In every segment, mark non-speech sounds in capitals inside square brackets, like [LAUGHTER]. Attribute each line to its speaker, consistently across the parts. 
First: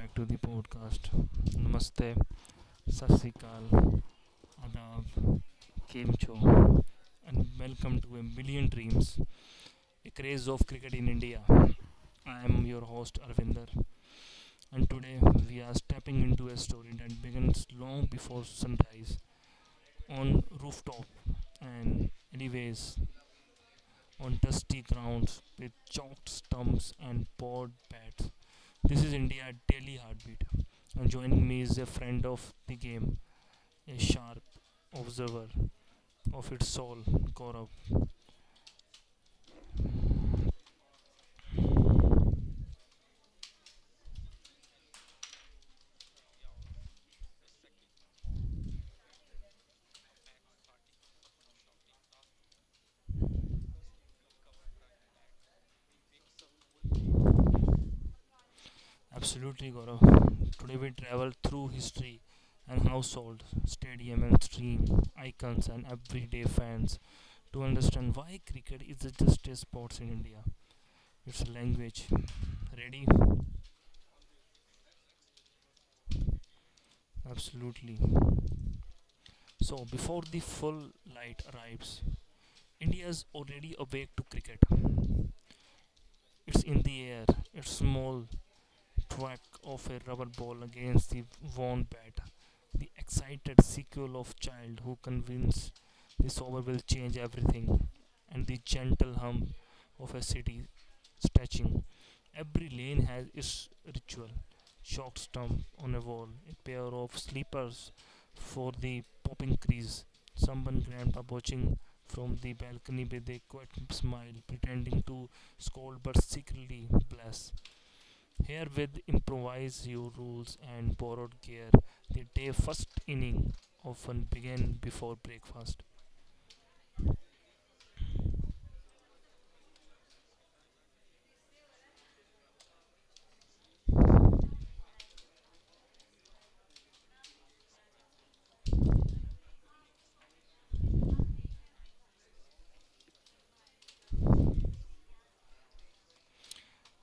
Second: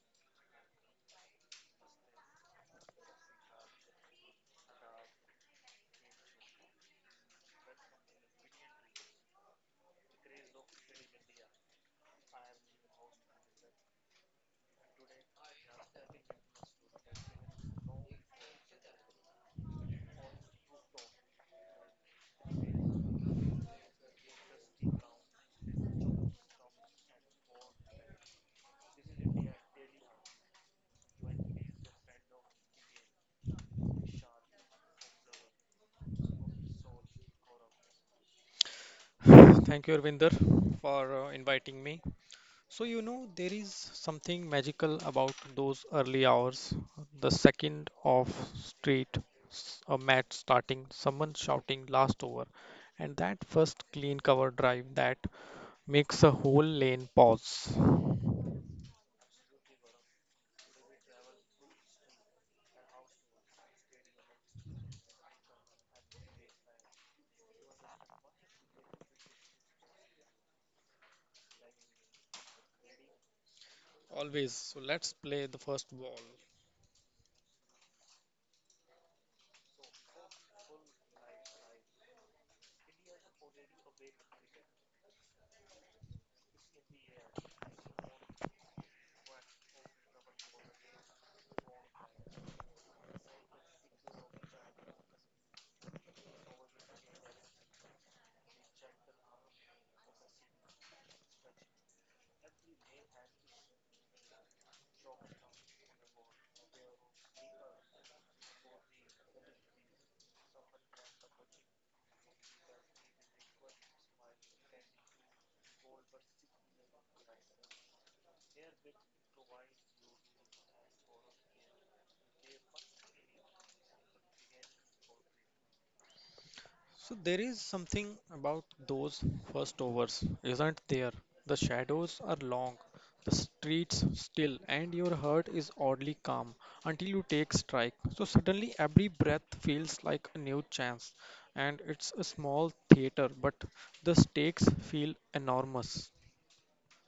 Speaker 1: back to the podcast. Namaste, Sasikal, Adab, Kemcho, and welcome to a million dreams, a craze of cricket in India. I am your host Arvinder, and today we are stepping into a story that begins long before sunrise on rooftop and anyways on dusty grounds with chalked stumps and board bats. This is India's daily heartbeat. And joining me is a friend of the game, a sharp observer of its soul, Gaurav.
Speaker 2: Thank you, Arvinder, for inviting me. So, there is something magical about those early hours. The second of street, a match starting, someone shouting last over, and that first clean cover drive that makes a whole lane pause.
Speaker 1: Absolutely, Gaurav. Today we travel through history and household, stadium and stream, icons and everyday fans to understand why cricket is just a sport in India. It's a language. Ready?
Speaker 2: Always. So, let's play the first ball.
Speaker 1: Absolutely. So before the full light arrives, India is already awake to cricket. It's in the air, it's small, thwack of a rubber ball against the worn bat. The excited sequel of child who convinced the sober will change everything, and the gentle hum of a city stretching. Every lane has its ritual. Short stump on a wall, a pair of sleepers for the popping crease, someone grandpa watching from the balcony with a quiet smile, pretending to scold but secretly bless. Here with improvised rules and borrowed gear, the day first inning often began before breakfast.
Speaker 2: So there is something about those first overs, isn't there? The shadows are long, the streets still, and your heart is oddly calm until you take strike. So suddenly every breath feels like a new chance, and it's a small theater, but the stakes feel enormous.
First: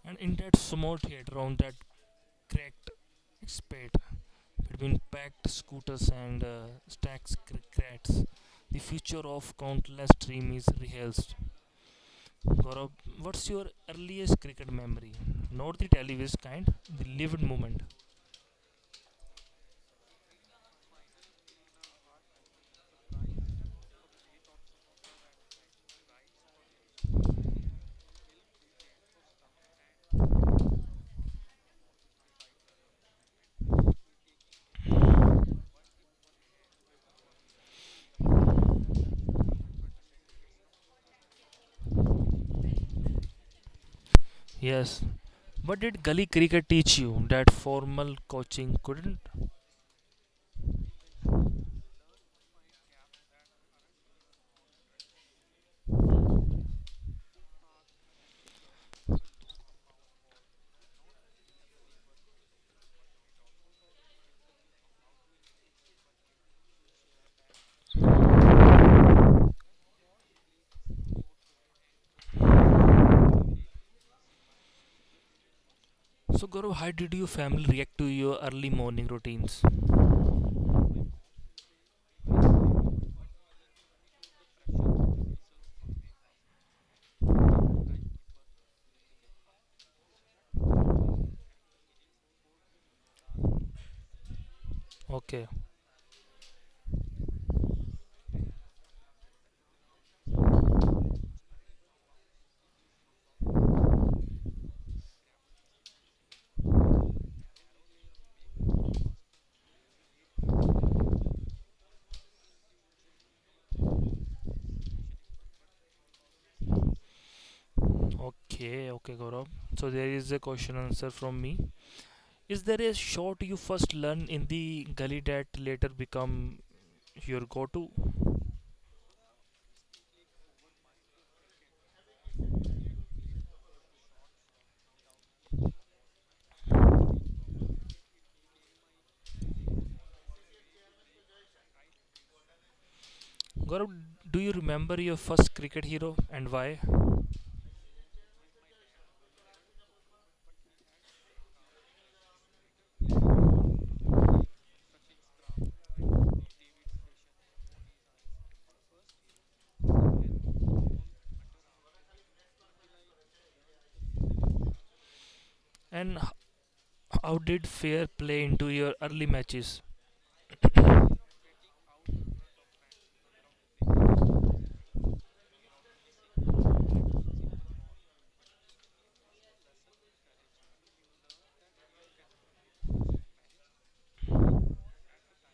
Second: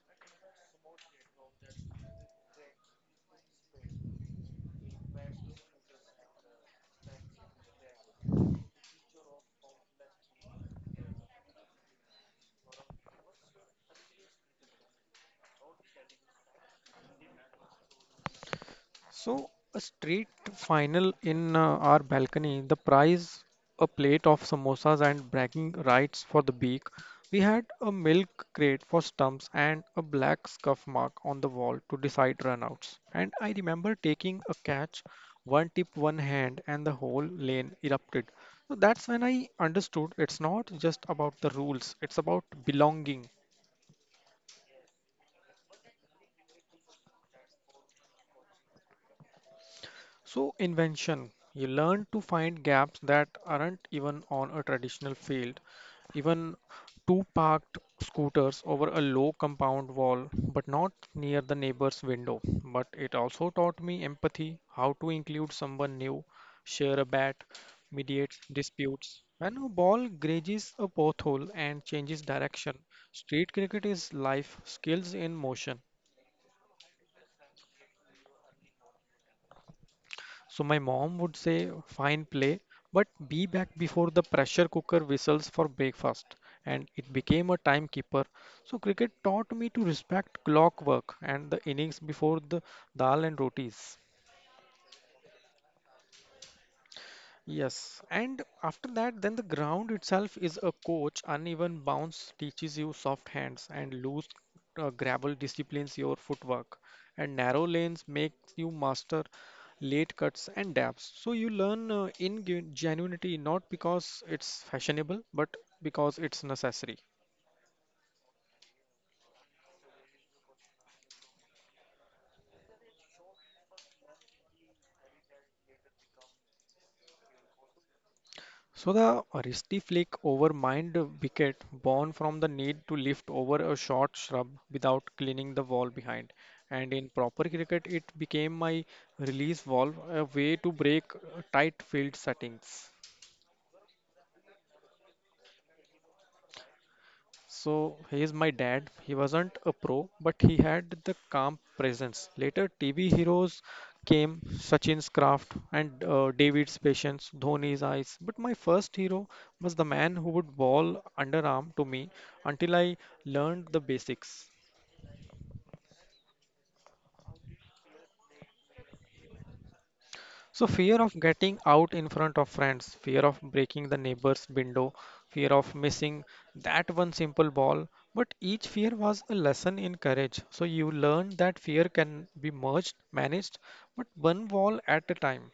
Speaker 1: And in that small theatre on that cracked expat between packed scooters and stacked the future of countless dream is rehearsed. Gaurav, what's your earliest cricket memory? Not the televised kind, the lived moment.
Speaker 2: So, a street final in our balcony, the prize a plate of samosas and bragging rights for the beak. We had a milk crate for stumps and a black scuff mark on the wall to decide runouts. And I remember taking a catch, one tip, one hand, and the whole lane erupted. So that's when I understood it's not just about the rules, it's about belonging.
Speaker 1: Yes. What did gully cricket teach you that formal coaching couldn't?
Speaker 2: So, invention. You learn to find gaps that aren't even on a traditional field. Even two parked scooters over a low compound wall, but not near the neighbor's window. But it also taught me empathy, how to include someone new, share a bat, mediate disputes. When a ball grazes a pothole and changes direction, street cricket is life, skills in motion.
Speaker 1: So Gaurav, how did your family react to your early morning routines?
Speaker 2: So my mom would say, fine play, but be back before the pressure cooker whistles for breakfast. And it became a timekeeper. So cricket taught me to respect clockwork and the innings before the dal and rotis.
Speaker 1: Okay,
Speaker 2: Yes, and after that, then the ground itself is a coach. Uneven bounce teaches you soft hands, and loose gravel disciplines your footwork, and narrow lanes makes you master late cuts and dabs. So you learn in genuinity not because it's fashionable, but because it's necessary.
Speaker 1: okay, Gaurav. So there is a question answer from me. Is there a shot you first learn in the gully that later become your go-to?
Speaker 2: So the rusty flick over mind wicket born from the need to lift over a short shrub without cleaning the wall behind. And in proper cricket, it became my release valve, a way to break tight field settings.
Speaker 1: Gaurav, do you remember your first cricket hero and why?
Speaker 2: So he is my dad. He wasn't a pro, but he had the calm presence. Later, TV heroes came, Sachin's craft and David's patience, Dhoni's eyes. But my first hero was the man who would bowl underarm to me until I learned the basics.
Speaker 1: And how did fair play into your early matches?
Speaker 2: So fear of getting out in front of friends, fear of breaking the neighbor's window, fear of missing that one simple ball. But each fear was a lesson in courage. So you learned that fear can be merged, managed, but one wall at a time.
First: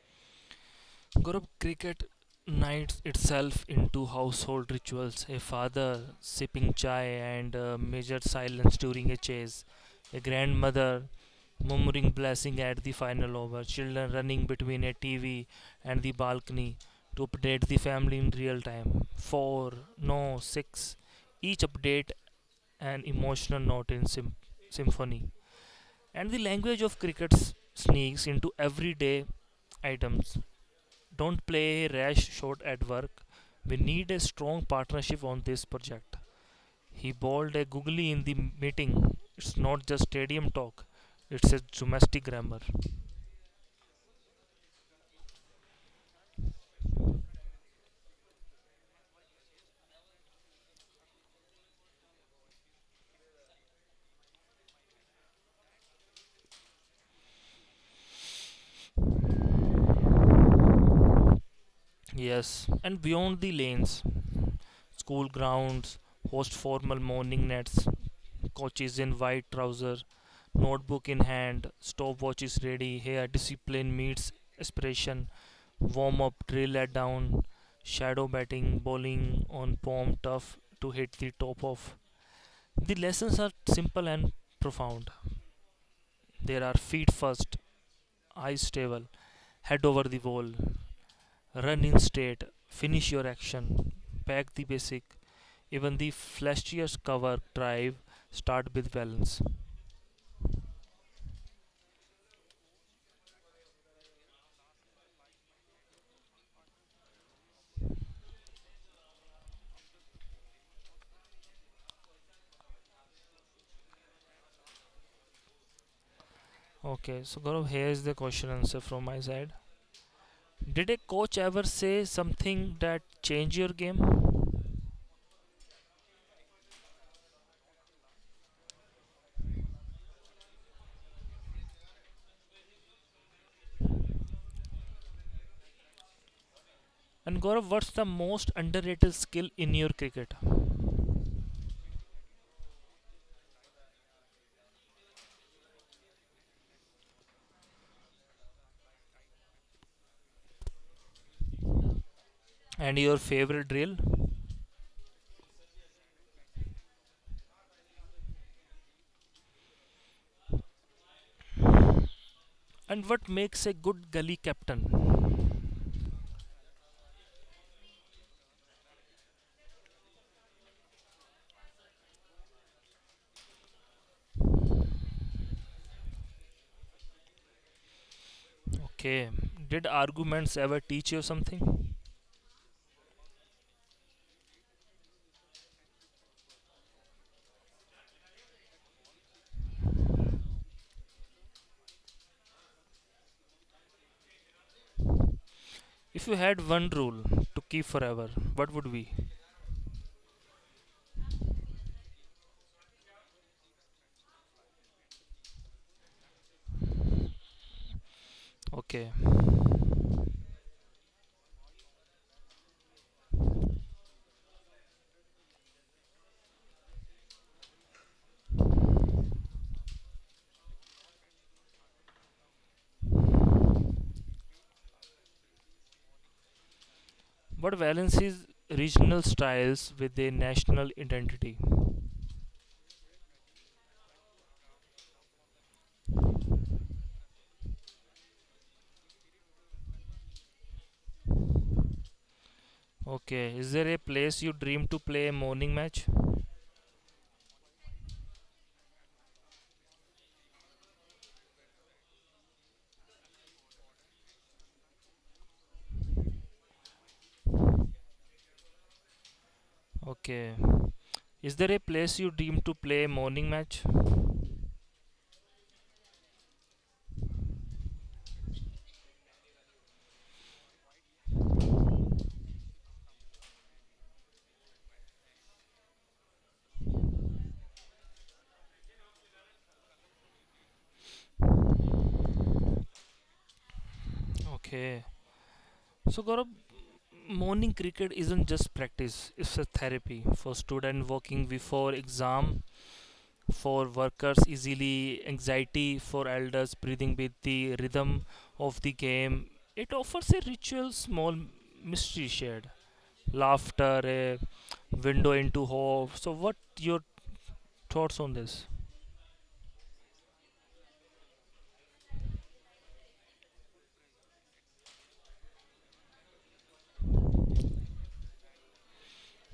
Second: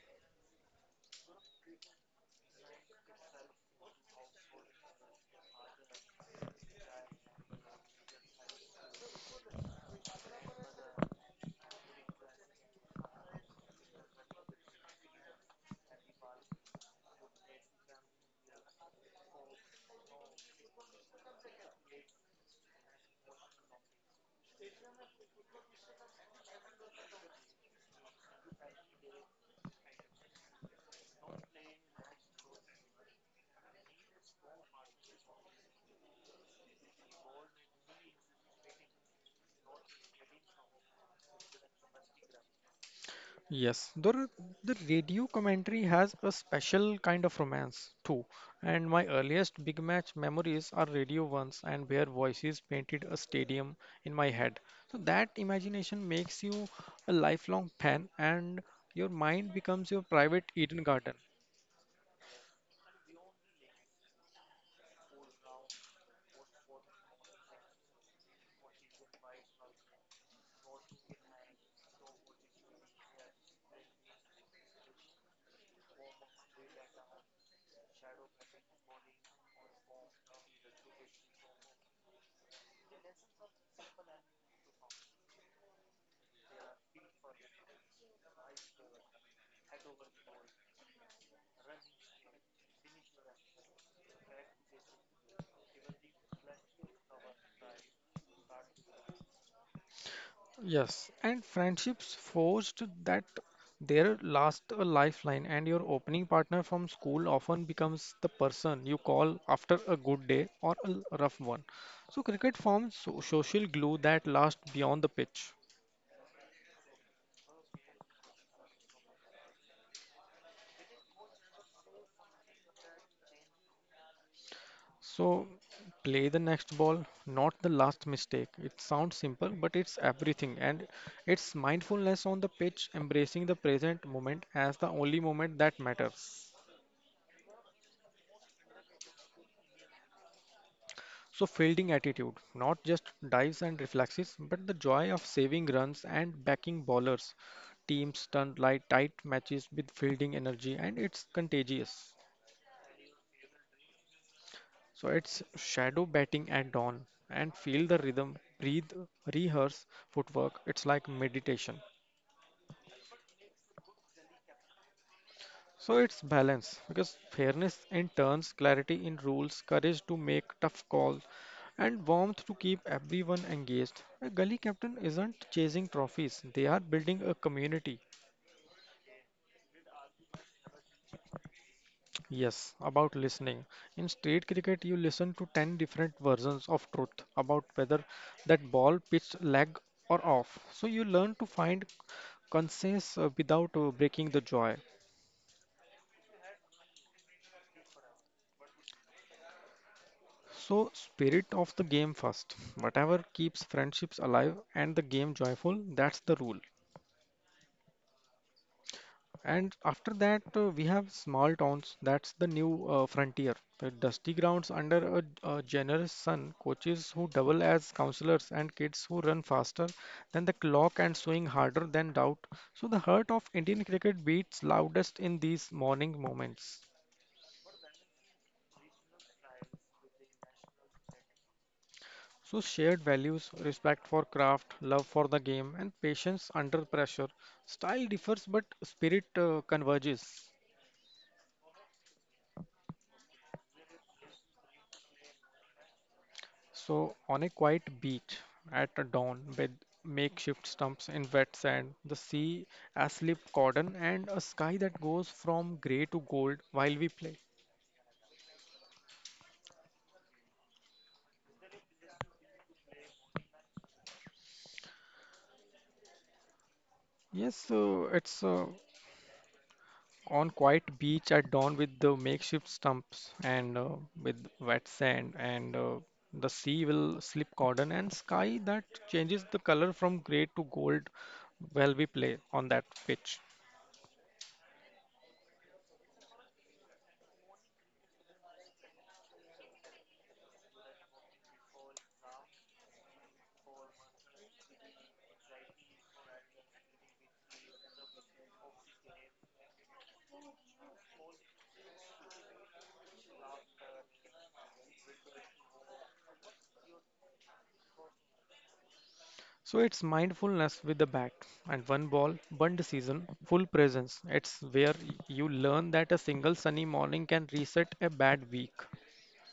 Speaker 1: Gaurav, cricket knights itself into household rituals. A father sipping chai and measured silence during a chase. A grandmother murmuring blessing at the final over. Children running between a TV and the balcony to update the family in real time. Four, no, six. Each update an emotional note in symphony. And the language of cricket sneaks into everyday items don't play a rash shot at work. We need a strong partnership on this project. He bawled a googly in the meeting. It's not just stadium talk, it's a domestic grammar.
Speaker 2: Yes, the radio commentary has a special kind of romance too, and my earliest big match memories are radio ones and where voices painted a stadium in my head. So that imagination makes you a lifelong fan, and your mind becomes your private Eden Garden.
Speaker 1: Yes, and beyond the lanes, school grounds host formal morning nets, coaches in white trousers, notebook in hand, stopwatch is ready. Here, discipline meets aspiration. Warm up, drill at down, shadow batting, bowling on palm tough to hit the top of. The lessons are simple and profound. There are feet first, eyes stable, head over the ball, run in state, finish your action, pack the basic, even the flashiest cover drive start with balance.
Speaker 2: Yes, and friendships forged that there last a lifeline, and your opening partner from school often becomes the person you call after a good day or a rough one. So, cricket forms social glue that lasts beyond the pitch.
Speaker 1: Okay, so Gaurav, here's the question answer from my side. Did a coach ever say something that changed your game?
Speaker 2: So, play the next ball, not the last mistake. It sounds simple, but it's everything, and it's mindfulness on the pitch, embracing the present moment as the only moment that matters.
Speaker 1: And Gaurav, what's the most underrated skill in your cricket?
Speaker 2: So, fielding attitude, not just dives and reflexes, but the joy of saving runs and backing bowlers. Teams turn light tight matches with fielding energy, and it's contagious.
Speaker 1: And your favorite drill?
Speaker 2: So, it's shadow batting at dawn and feel the rhythm, breathe, rehearse footwork. It's like meditation.
Speaker 1: And what makes a good gully captain?
Speaker 2: So it's balance because fairness in turns, clarity in rules, courage to make tough calls, and warmth to keep everyone engaged. A gully captain isn't chasing trophies, they are building a community.
Speaker 1: Okay, did arguments ever teach you something?
Speaker 2: Yes, about listening. In street cricket, you listen to 10 different versions of truth about whether that ball pitched leg or off. So you learn to find consensus without breaking the joy.
Speaker 1: If you had one rule to keep forever, what would be?
Speaker 2: So, spirit of the game first. Whatever keeps friendships alive and the game joyful, that's the rule.
Speaker 1: Okay,
Speaker 2: And after that, we have small towns. That's the new frontier. The dusty grounds under a generous sun, coaches who double as counselors, and kids who run faster than the clock and swing harder than doubt. So, the heart of Indian cricket beats loudest in these morning moments.
Speaker 1: what balances regional styles with a national identity?
Speaker 2: So, shared values, respect for craft, love for the game, and patience under pressure. Style differs, but spirit converges.
Speaker 1: Okay. Is there a place you dream to play a morning match?
Speaker 2: So, on a quiet beach at a dawn with makeshift stumps in wet sand, the sea, a slip cordon, and a sky that goes from grey to gold while we play.
Speaker 1: Okay. Is there a place you dream to play a morning match?
Speaker 2: Yes, it's on quiet beach at dawn with the makeshift stumps and with wet sand and the sea will slip cordon and sky that changes the color from gray to gold while we play on that pitch.
Speaker 1: Okay. So Gaurav, morning cricket isn't just practice, it's a therapy for student working before exam, for workers easily anxiety, for elders breathing with the rhythm of the game. It offers a ritual small mystery shared. Laughter, a window into hope. So what your thoughts on this?
Speaker 2: So it's mindfulness with the bat, and one ball, one decision, full presence. It's where you learn that a single sunny morning can reset a bad week.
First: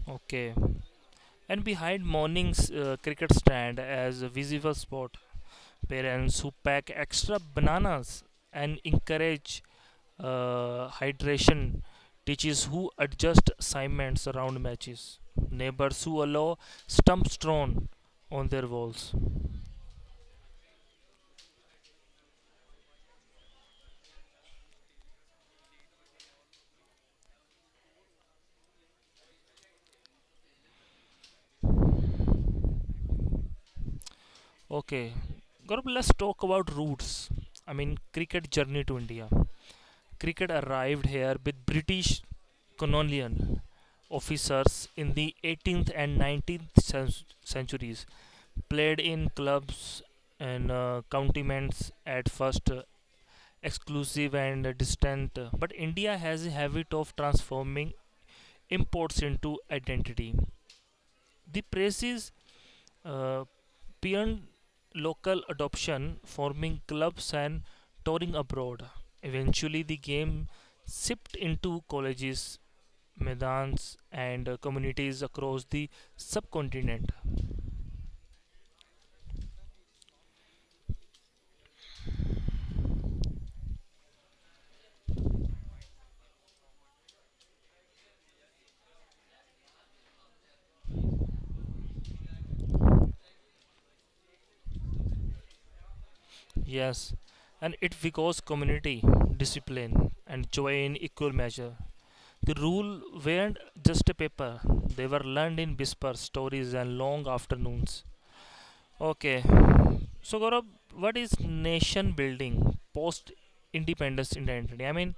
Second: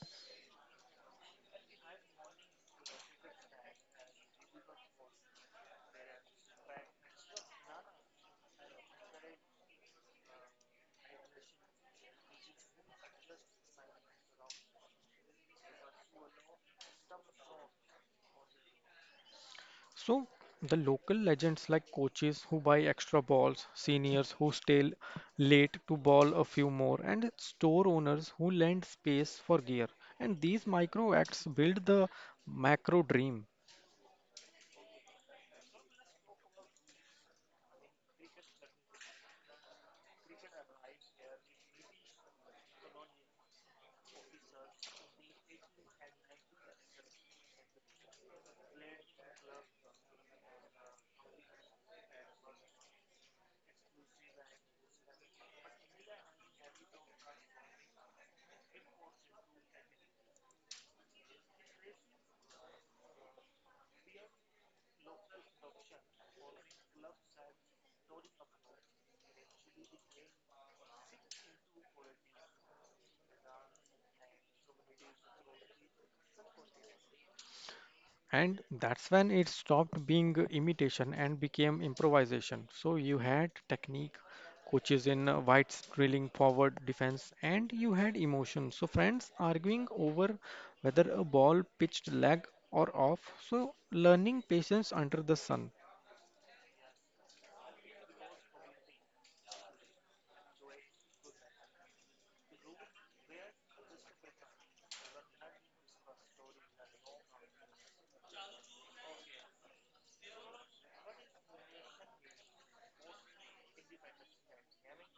Speaker 1: Okay. And behind morning's cricket stand as a visible spot, parents who pack extra bananas and encourage hydration, teachers who adjust assignments around matches, neighbors who allow stumps thrown on their walls.
Speaker 2: So the local legends like coaches who buy extra balls, seniors who stay late to ball a few more, and store owners who lend space for gear. And these micro acts build the macro dream.
Speaker 1: Okay, Gaurav, let's talk about roots. I mean, cricket journey to India. Cricket arrived here with British colonial officers in the 18th and 19th centuries. Played in clubs and counties at first, exclusive and distant. But India has a habit of transforming imports into identity. The praises uh, beyond local adoption, forming clubs and touring abroad. Eventually, the game shipped into colleges, maidans, and communities across the subcontinent.
Speaker 2: And that's when it stopped being imitation and became improvisation. So you had technique, coaches in whites drilling forward defense, and you had emotion. So friends arguing over whether a ball pitched leg or off. So learning patience under the sun.
Speaker 1: Yes, and it because community, discipline, and joy in equal measure. The rule weren't just a paper, they were learned in whisper stories and long afternoons. Okay, so Gaurav, what is nation building post independence identity? I mean,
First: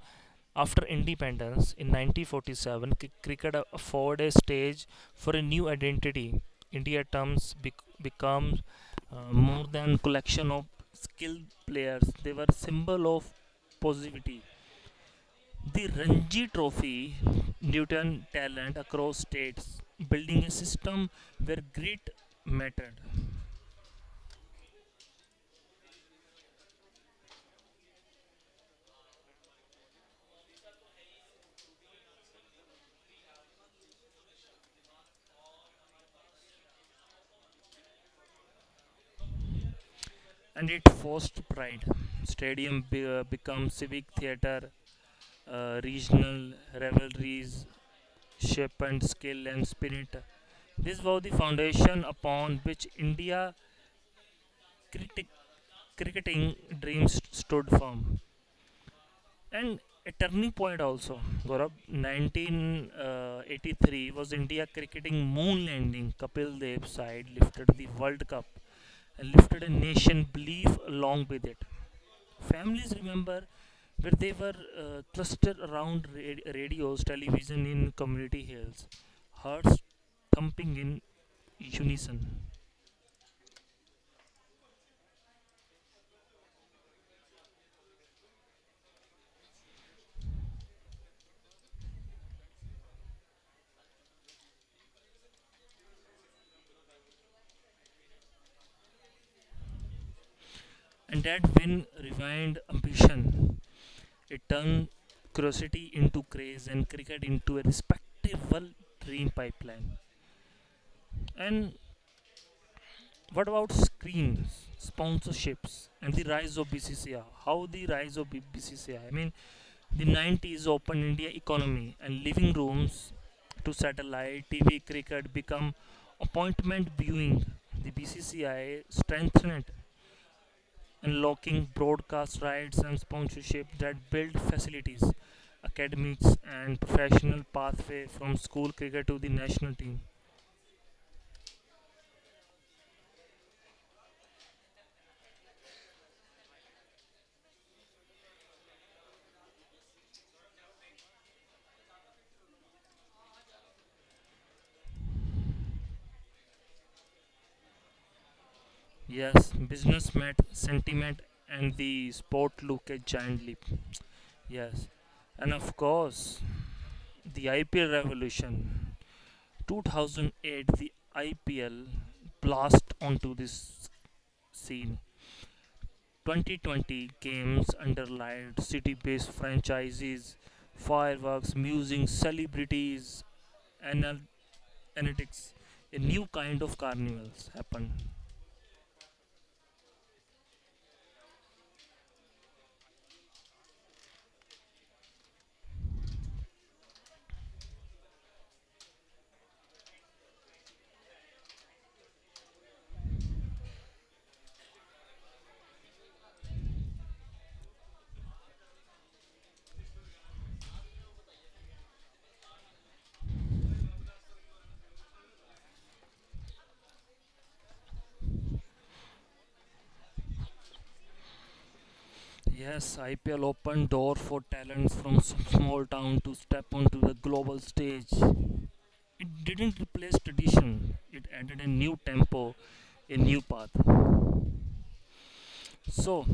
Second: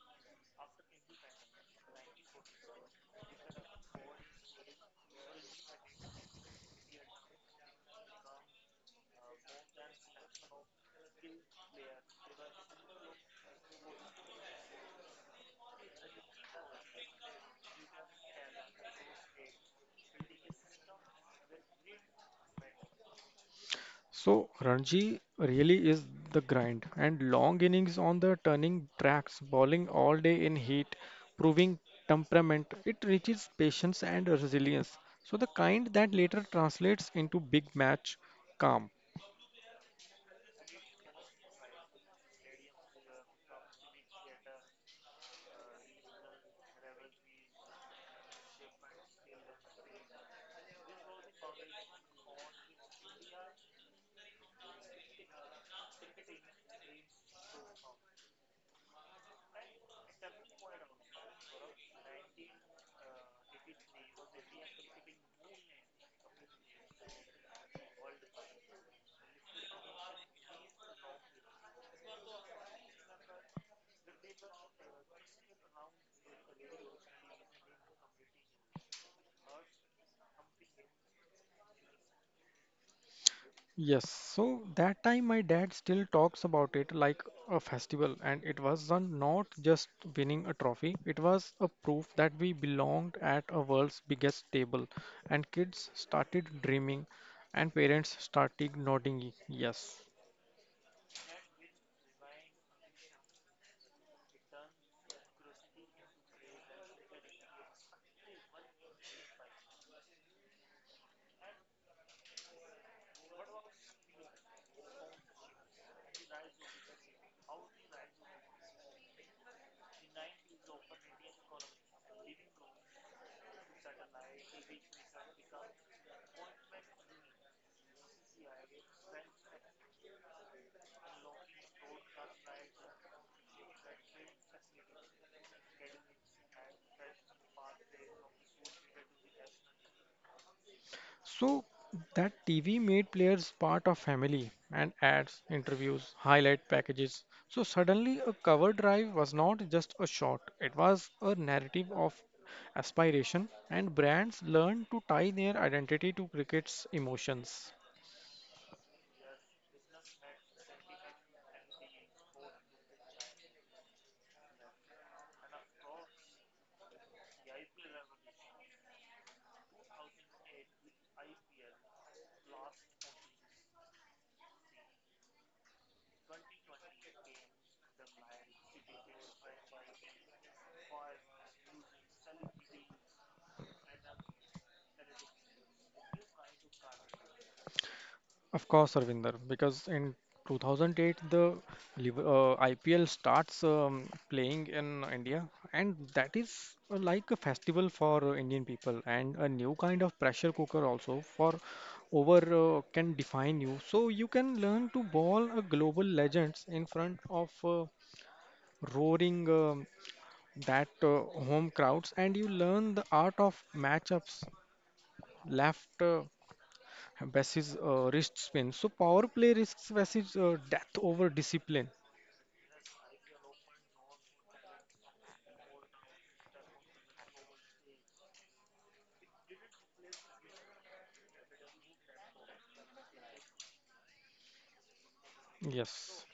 Speaker 1: after independence in 1947, cricket afforded a stage for a new identity. India terms become more than collection of skilled players. They were symbol of positivity. The Ranji Trophy nurtured talent across states, building a system where grit mattered,
Speaker 2: So Ranji really is the grind and long innings on the turning tracks, bowling all day in heat, proving temperament. It reaches patience and resilience. So the kind that later translates into big match calm.
Speaker 1: and it forced pride. Stadium become civic theater, regional rivalries shape and skill and spirit. This was the foundation upon which India critic, cricketing dreams stood firm. And a turning point also, Gaurav, 1983 was India cricketing moon landing. Kapil Dev's side lifted the World Cup and lifted a nation belief along with it. Families remember where they were clustered around radios, television in community hills, hearts thumping in unison.
Speaker 2: Yes, so that time my dad still talks about it like a festival, and it was not just winning a trophy, it was a proof that we belonged at a world's biggest table, and kids started dreaming, and parents started nodding. Yes.
Speaker 1: And that when rewind ambition, it turned curiosity into craze and cricket into a respectable dream pipeline. And what about screens, sponsorships, and the rise of BCCI? How the rise of BCCI? I mean, the 90s opened India economy and living rooms to satellite TV cricket become appointment viewing. The BCCI strengthened unlocking broadcast rights and sponsorship that build facilities, academics and professional pathway from school cricket to the national team.
Speaker 2: So that TV made players part of family, and ads, interviews, highlight packages. So suddenly a cover drive was not just a shot, it was a narrative of aspiration, and brands learned to tie their identity to cricket's emotions.
Speaker 1: Yes, business met sentiment and the sport look a giant leap. Yes. And of course, the IPL revolution. 2008 the IPL blast onto this scene. 2020 games underlined city-based franchises, fireworks, music, celebrities, anal- analytics. A new kind of carnivals happened.
Speaker 2: Of course, Arvinder, because in 2008 the IPL starts playing in India, and that is like a festival for Indian people and a new kind of pressure cooker also for over can define you. So you can learn to ball a global legends in front of roaring that home crowds, and you learn the art of matchups, left, Bassi's wrist spin. So power play risks Bassi's death over discipline.
Speaker 1: Yes, IPL opened door for talents from small town to step onto the global stage. It didn't replace tradition. It added a new tempo, a new path.
Speaker 2: Yes.
Speaker 1: So,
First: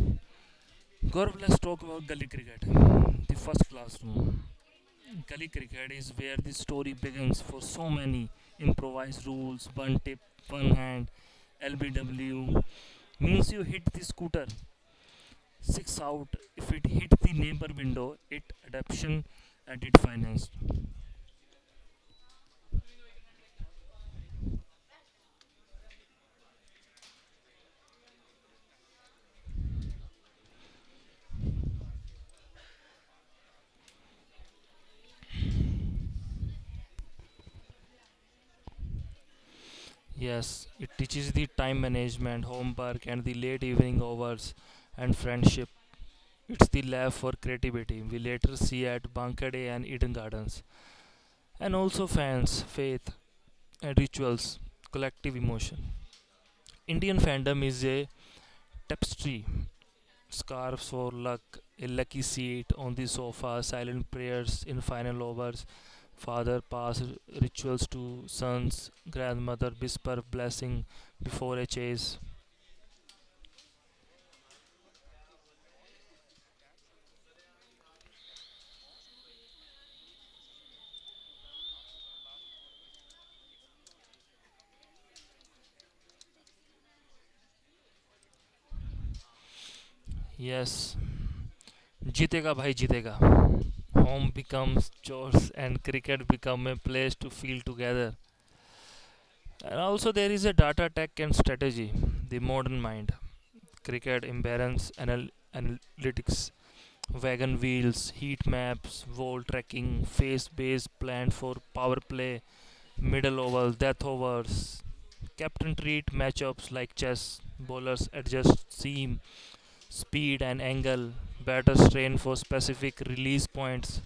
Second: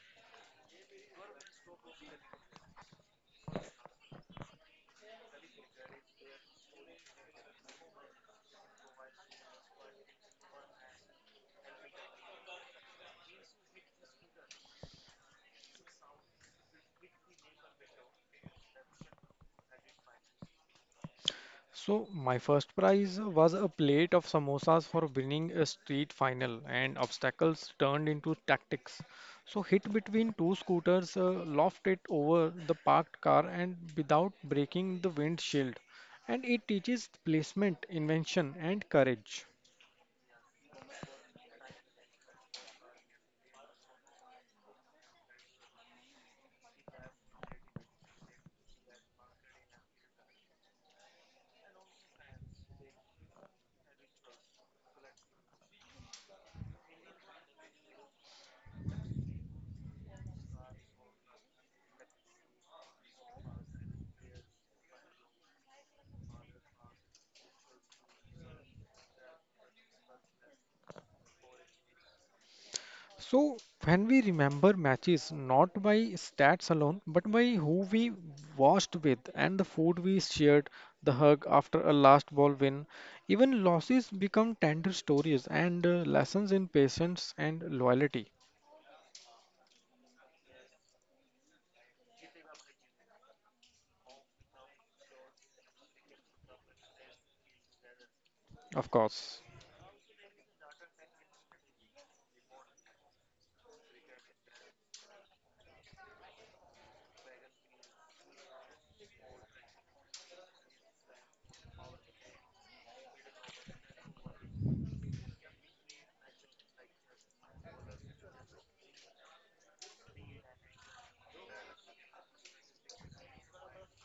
Speaker 1: Gaurav, let's talk about gully cricket, the first classroom. Gully cricket is where the story begins for so many. Improvised rules, one tip, one hand, LBW means you hit the scooter six out. If it hit the neighbor window, it adaption and it financed.
Speaker 2: So my first prize was a plate of samosas for winning a street final, and obstacles turned into tactics. So hit between two scooters, loft it over the parked car, and without breaking the windshield. And it teaches placement, invention, and courage.
Speaker 1: Yes, it teaches the time management, homework, and the late evening hours and friendship. It's the lab for creativity we later see at Banka Day and Eden Gardens. And also fans, faith, and rituals, collective emotion. Indian fandom is a tapestry scarves for luck, a lucky seat on the sofa, silent prayers in final overs, father pass rituals to sons, grandmother whisper blessing before a chase.
Speaker 2: So, when we remember matches not by stats alone, but by who we watched with and the food we shared, the hug after a last ball win, even losses become tender stories and lessons in patience and loyalty,
Speaker 1: Yes, jitega bhai jitega. Home becomes chores and cricket become a place to feel together.
Speaker 2: of course.
Speaker 1: And also there is a data tech and strategy, the modern mind. Cricket imbalance analytics, wagon wheels, heat maps, wall tracking, face base plan for power play, middle over, death overs. Captain treat matchups like chess, bowlers adjust seam, speed, and angle, batters train for specific release points.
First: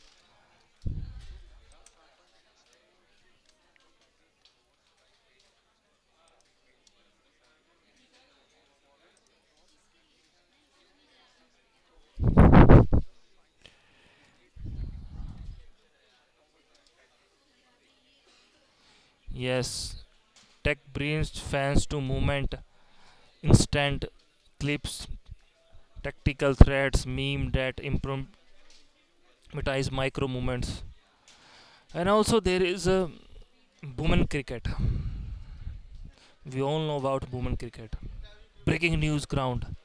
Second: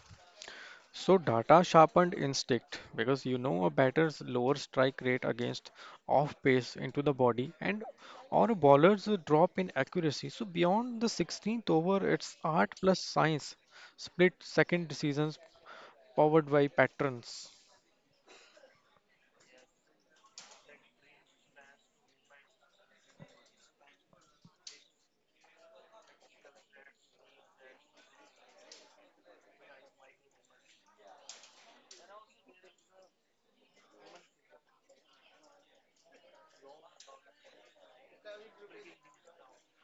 Speaker 2: So data sharpened instinct, because you know a batter's lower strike rate against off pace into the body and or a bowler's drop in accuracy. So beyond the 16th over, it's art plus science, split second decisions powered by patterns.
Speaker 1: Yes, tech brings fans to movement, instant clips, tactical threads, meme that improvise micro movements. And also there is a women cricket. We all know about women cricket. Breaking news ground.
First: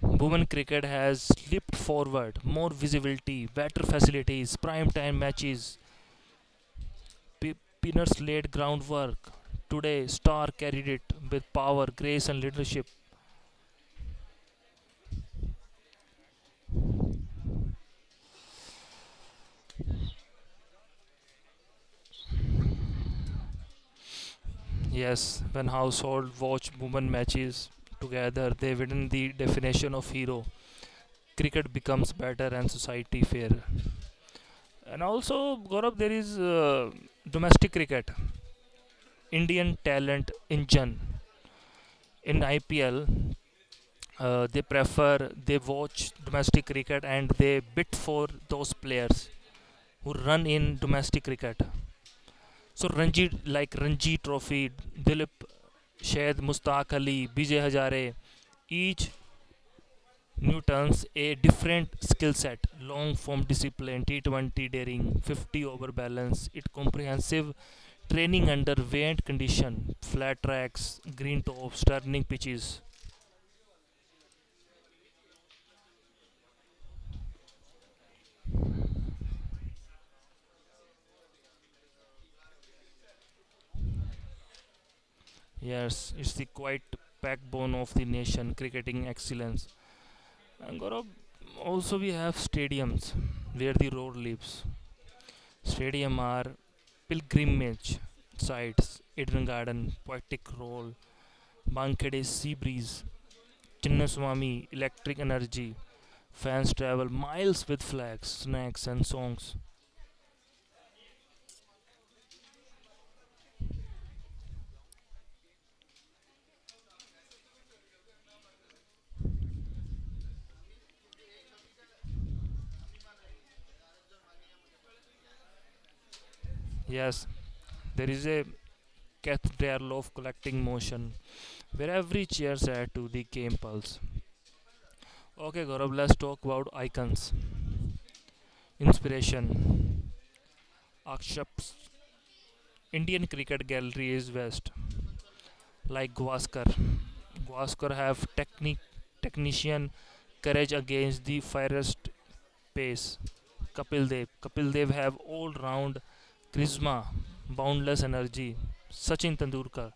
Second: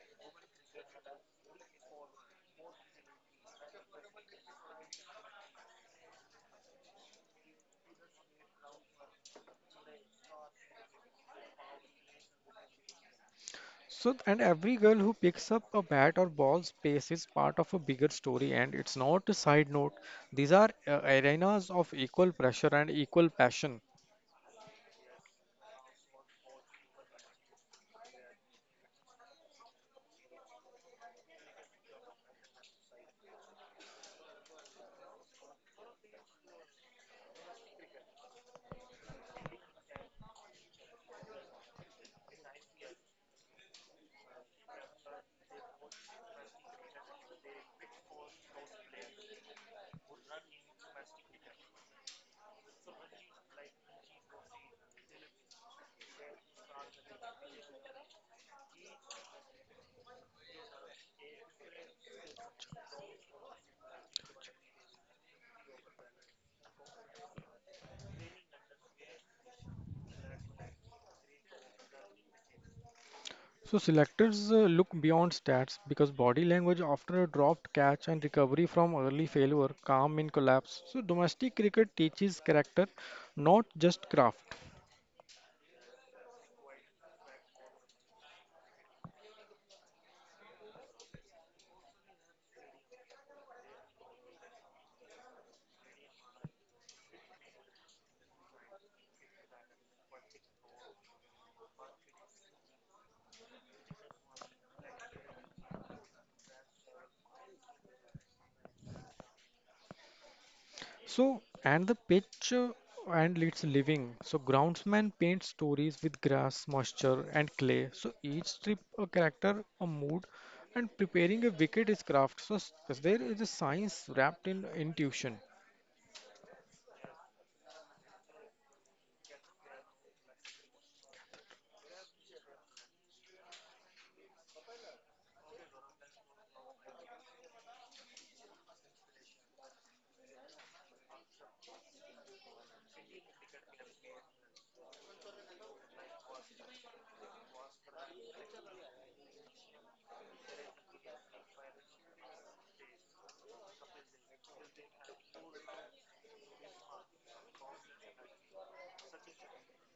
Speaker 1: Women cricket has leaped forward. More visibility, better facilities, prime time matches. P- Pinners laid groundwork. Today, Star carried it with power, grace, and leadership.
Speaker 2: So and every girl who picks up a bat or ball's pace is part of a bigger story, and it's not a side note. These are arenas of equal pressure and equal passion.
Speaker 1: Yes, when household watch women matches together, they win the definition of hero. Cricket becomes better and society fairer. And also, Gaurav, there is domestic cricket Indian talent engine. In IPL, they watch domestic cricket and they bid for those players who run in domestic cricket. So Ranji, like Ranji Trophy, Dilip Sheth, Mustaq Ali, Vijay Hazare, each Newton's a different skill set, long form discipline, T20 daring, 50 over balance, it comprehensive training under variant condition, flat tracks, green tops, turning pitches.
Speaker 2: So selectors look beyond stats because body language after a dropped catch, and recovery from early failure, calm in collapse. So domestic cricket teaches character, not just craft.
Speaker 1: Yes, it's the quite backbone of the nation cricketing excellence. And Gaurav, also we have stadiums where the roar lives. Stadium are pilgrimage sites, Eden Garden, Poetic Roll, Bankhede Sea Breeze, Chinnaswamy Electric Energy. Fans travel miles with flags, snacks and songs.
Speaker 2: So and the pitch and its living. So groundsman paints stories with grass, moisture and clay. So each strip a character, a mood, and preparing a wicket is craft. So there is a science wrapped in intuition.
Speaker 1: Yes, there is a cathedral of collecting motion where every cheer adds to the game pulse. Okay, Gaurav, let's talk about icons. Inspiration. Akshap's Indian Cricket Gallery is West, like Gwaskar. Gwaskar have technique, technician, courage against the fiercest pace. Kapil Dev. Kapil Dev have all-round charisma, boundless energy. Sachin Tendulkar,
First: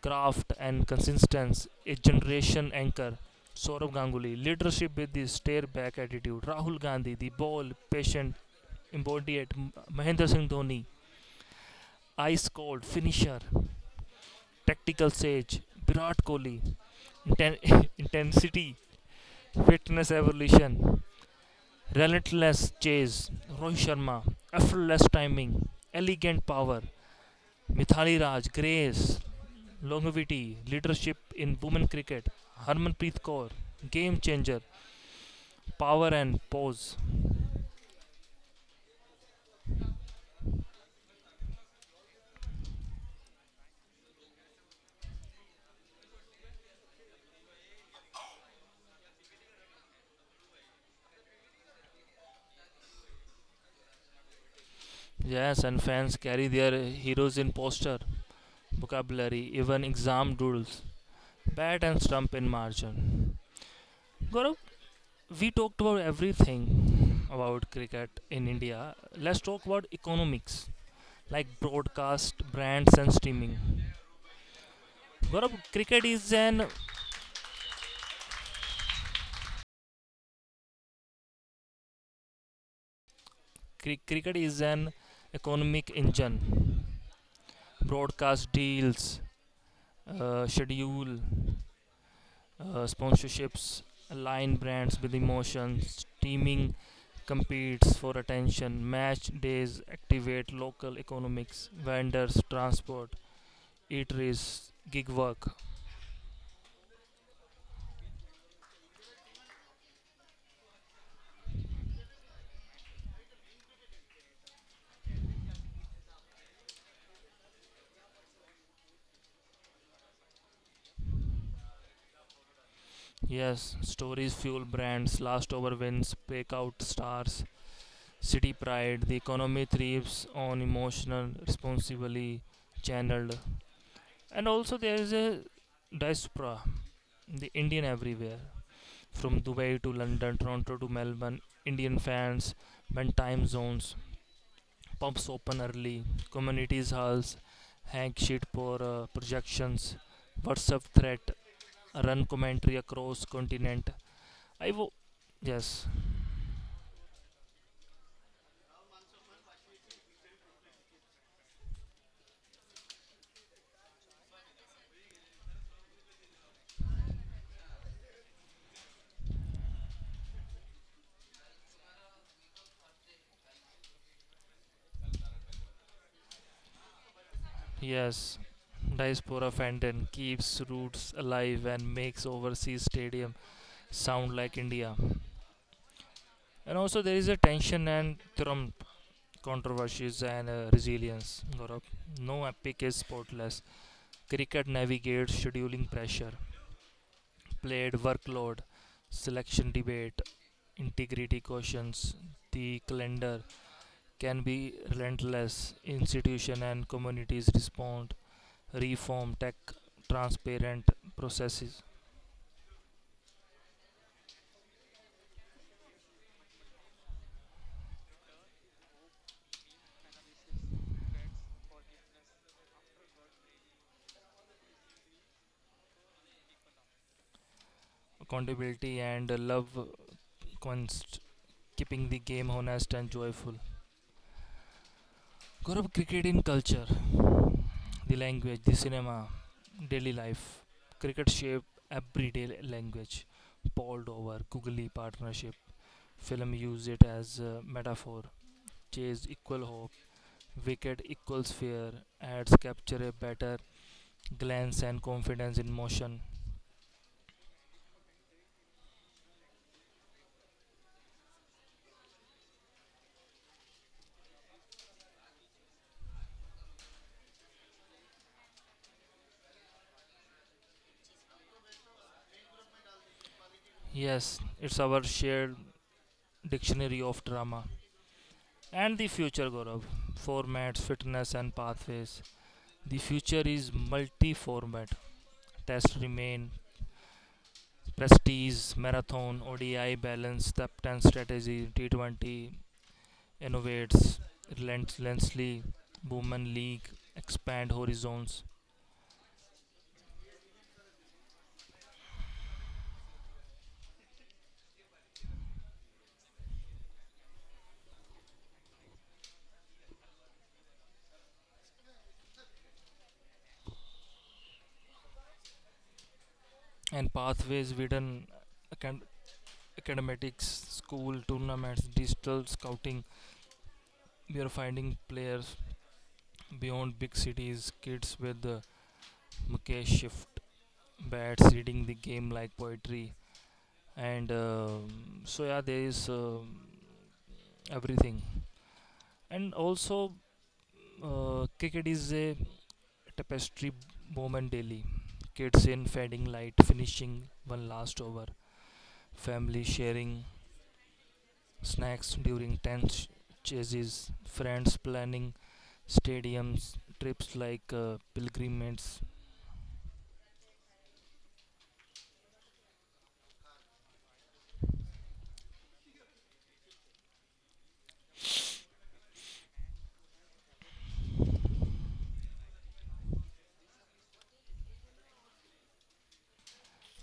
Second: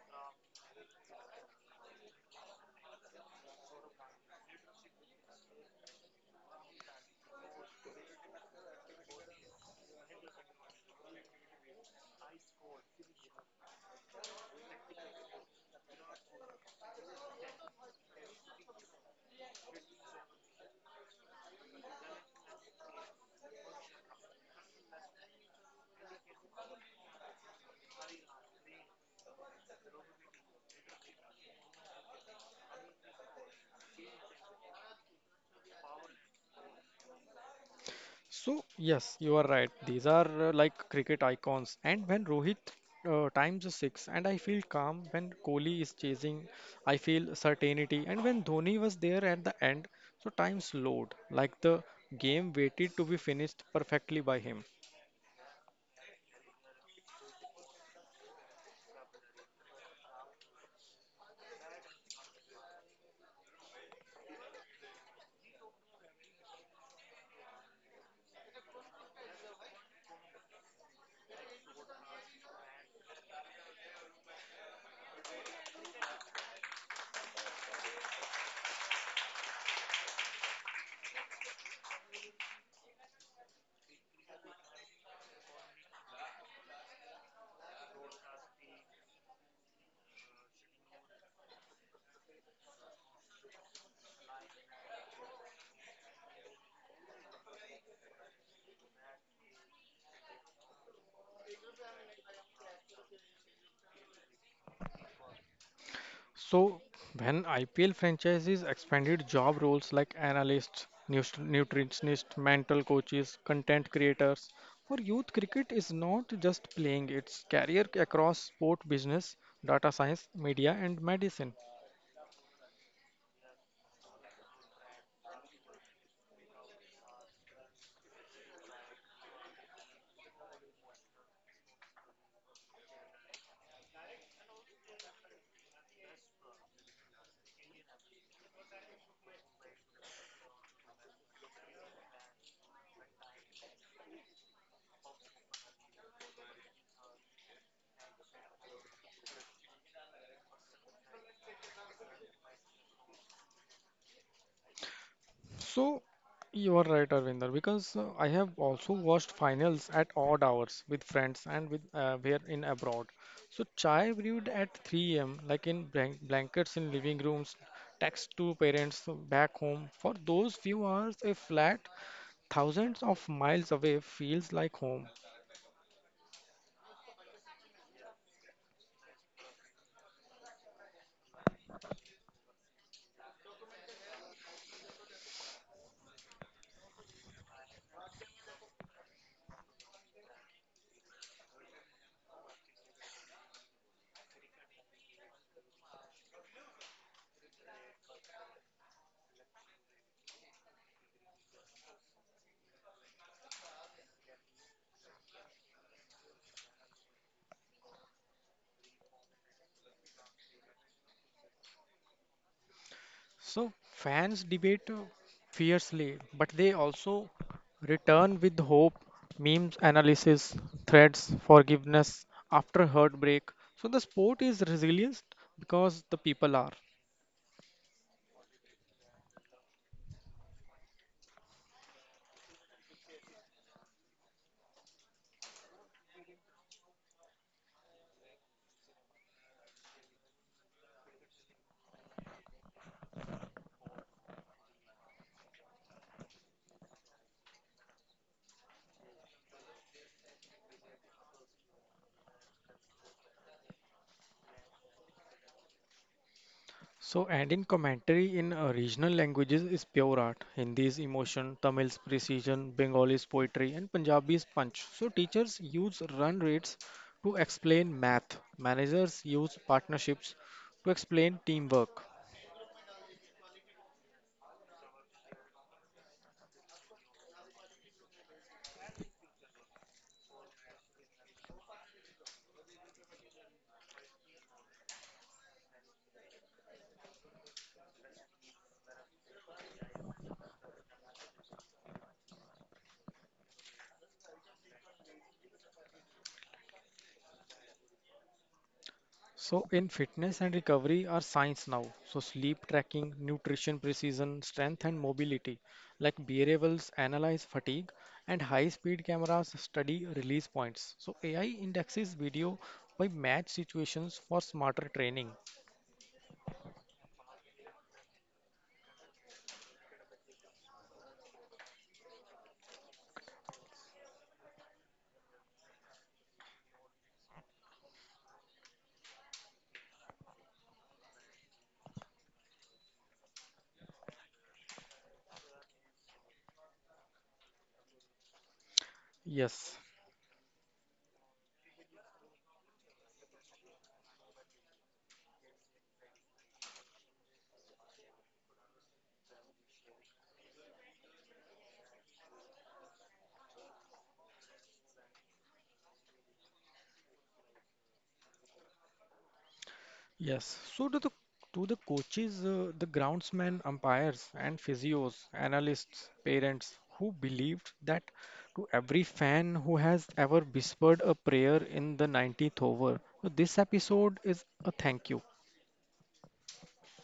Speaker 1: craft and consistency, a generation anchor. Saurabh Ganguly, leadership with the stare back attitude. Rahul Gandhi, the ball, patient Embodied Mahendra Singh Dhoni, ice cold finisher, tactical sage, Virat Kohli, [LAUGHS] intensity, fitness evolution, relentless chase, Rohit Sharma, effortless timing, elegant power, Mithali Raj, grace, longevity, leadership in women cricket, Harmanpreet Kaur, game changer, power and pose.
Speaker 2: So, yes, you are right. These are like cricket icons. And when Rohit times a six, and I feel calm when Kohli is chasing, I feel certainty. And when Dhoni was there at the end, so time slowed, like the game waited to be finished perfectly by him.
Speaker 1: Yes, and fans carry their heroes in poster, vocabulary, even exam doodles. Bat and stump in margin. Gaurav, we talked about everything about cricket in India. Let's talk about economics, like broadcast, brands, and streaming. Gaurav, cricket is an economic engine. Broadcast deals, schedule, sponsorships, align brands with emotions. Streaming competes for attention. Match days activate local economics, vendors, transport, eateries, gig work.
Speaker 2: So, when IPL franchises expanded job roles like analysts, nutritionists, mental coaches, content creators, for youth cricket is not just playing, it's career across sport business, data science, media and medicine.
Speaker 1: Yes, stories fuel brands, last over wins, break out stars, city pride. The economy thrives on emotional, responsibly channeled. And also, there is a diaspora, the Indian everywhere. From Dubai to London, Toronto to Melbourne, Indian fans bend time zones, pubs open early, communities halls, hang sheet for projections, WhatsApp threat, run commentary across continent. I wo- yes,
Speaker 2: So you are right, Arvinder, because I have also watched finals at odd hours with friends and with where in abroad. So chai brewed at 3 a.m. like in blankets in living rooms, text to parents back home. For those few hours, a flat thousands of miles away feels like home.
Speaker 1: yes. Diaspora Fenton keeps roots alive and makes overseas stadium sound like India. And also there is a tension and Trump controversies and resilience. Gaurav. No epic is sportless. Cricket navigates scheduling pressure, played workload, selection debate, integrity questions. The calendar can be relentless. Institution and communities respond reform, tech, transparent processes,
Speaker 2: So fans debate fiercely, but they also return with hope, memes, analysis, threads, forgiveness after heartbreak. So the sport is resilient because the people are.
Speaker 1: accountability, and love const, keeping the game honest and joyful. Gaurav, cricket in culture, the language, the cinema, daily life. Cricket shape everyday language. Paul Dover, googly partnership. Film use it as a metaphor. Chase equal hope. Wicket equals fear. Ads capture a better glance and confidence in motion.
Speaker 2: So and in commentary in regional languages is pure art. Hindi is emotion, Tamil's precision, Bengali's poetry, and Punjabi's punch. So teachers use run rates to explain math. Managers use partnerships to explain teamwork.
Speaker 1: Yes, it's our shared dictionary of drama, and the future, Gaurav. Formats, fitness, and pathways. The future is multi format. Tests remain prestige, marathon, ODI balance, step 10 strategy, T20 innovates relentlessly, women league, expand horizons,
Speaker 2: So, in fitness and recovery are science now. So, sleep tracking, nutrition precision, strength and mobility, like variables analyze fatigue, and high speed cameras study release points. So, AI indexes video by match situations for smarter training.
Speaker 1: and pathways within acad- academics, school tournaments, digital scouting. We are finding players beyond big cities, kids with the Mukesh shift bats reading the game like poetry and so yeah there is everything. And
Speaker 2: Yes.
Speaker 1: also cricket is a tapestry moment daily kids in fading light finishing one last over family sharing snacks during tense chases friends planning stadiums trips like pilgrimages.
Speaker 2: Yes. So do the coaches, the groundsmen, umpires, and physios, analysts, parents who believed that, to every fan who has ever whispered a prayer in the 90th over. So this episode is a thank you.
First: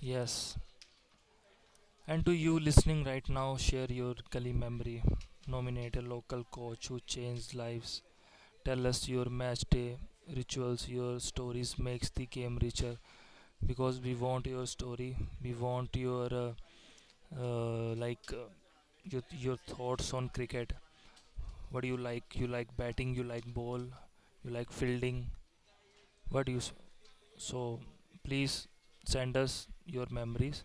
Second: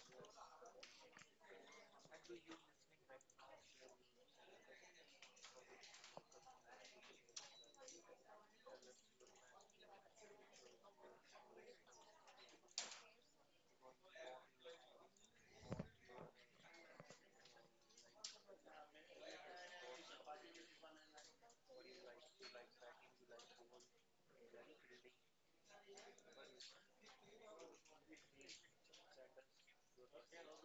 Speaker 1: Yes. And to you listening right now, share your Kali memory. Nominate a local coach who changed lives. Tell us your match day rituals, your stories makes the game richer because we want your story. We want your uh, like uh, your thoughts on cricket. What do you like? You like batting? You like ball? You like fielding? What do you s- so? Please send us your memories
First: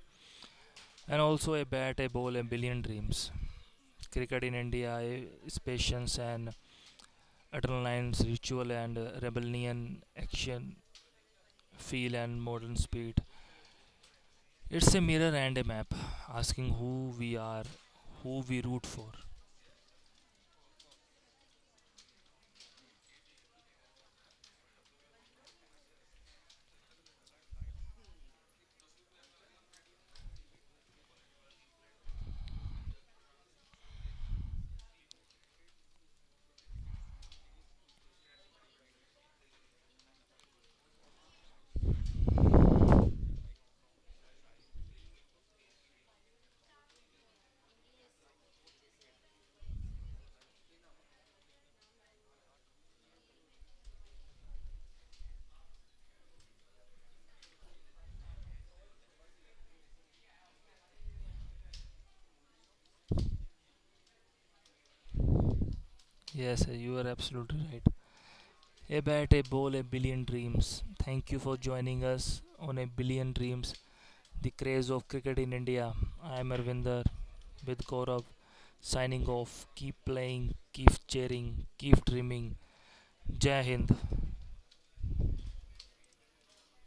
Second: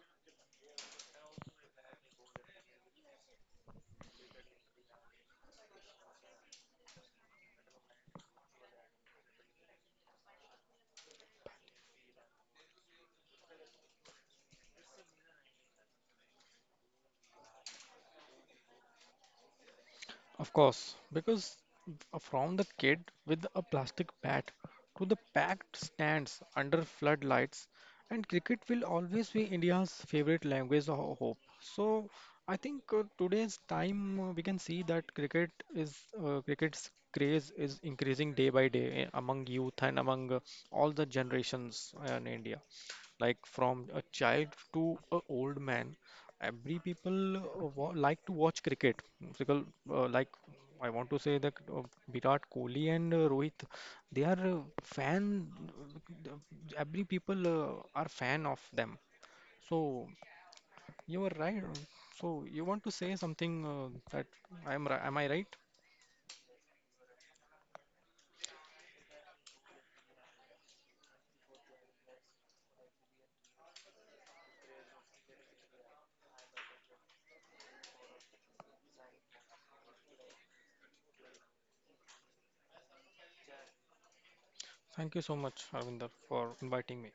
Speaker 1: and also a bat, a ball, a billion dreams. Cricket in India eh, is patience and adrenaline's ritual and rebellion, action, feel and modern speed. It's a mirror and a map, asking who we are, who we root for.
Speaker 2: Of course, because from the kid with a plastic bat to the packed stands under floodlights, and cricket will always be India's favorite language of hope. So I think today's time we can see that cricket's craze is increasing day by day, among youth and among all the generations in India, like from a child to a old man. Every people like to watch cricket, because like I want to say that Virat Kohli and Rohit, they are fan, uh, every people are fan of them. So you are right. So you want to say something, that am I right?
Speaker 1: Yes, sir, you are absolutely right. A bat, a ball, a billion dreams. Thank you for joining us on A Billion Dreams, the craze of cricket in India. I am Arvinder with Gaurav, signing off. Keep playing, keep cheering, keep dreaming. Jai Hind.
Speaker 2: Thank you so much, Arvinder, for inviting me.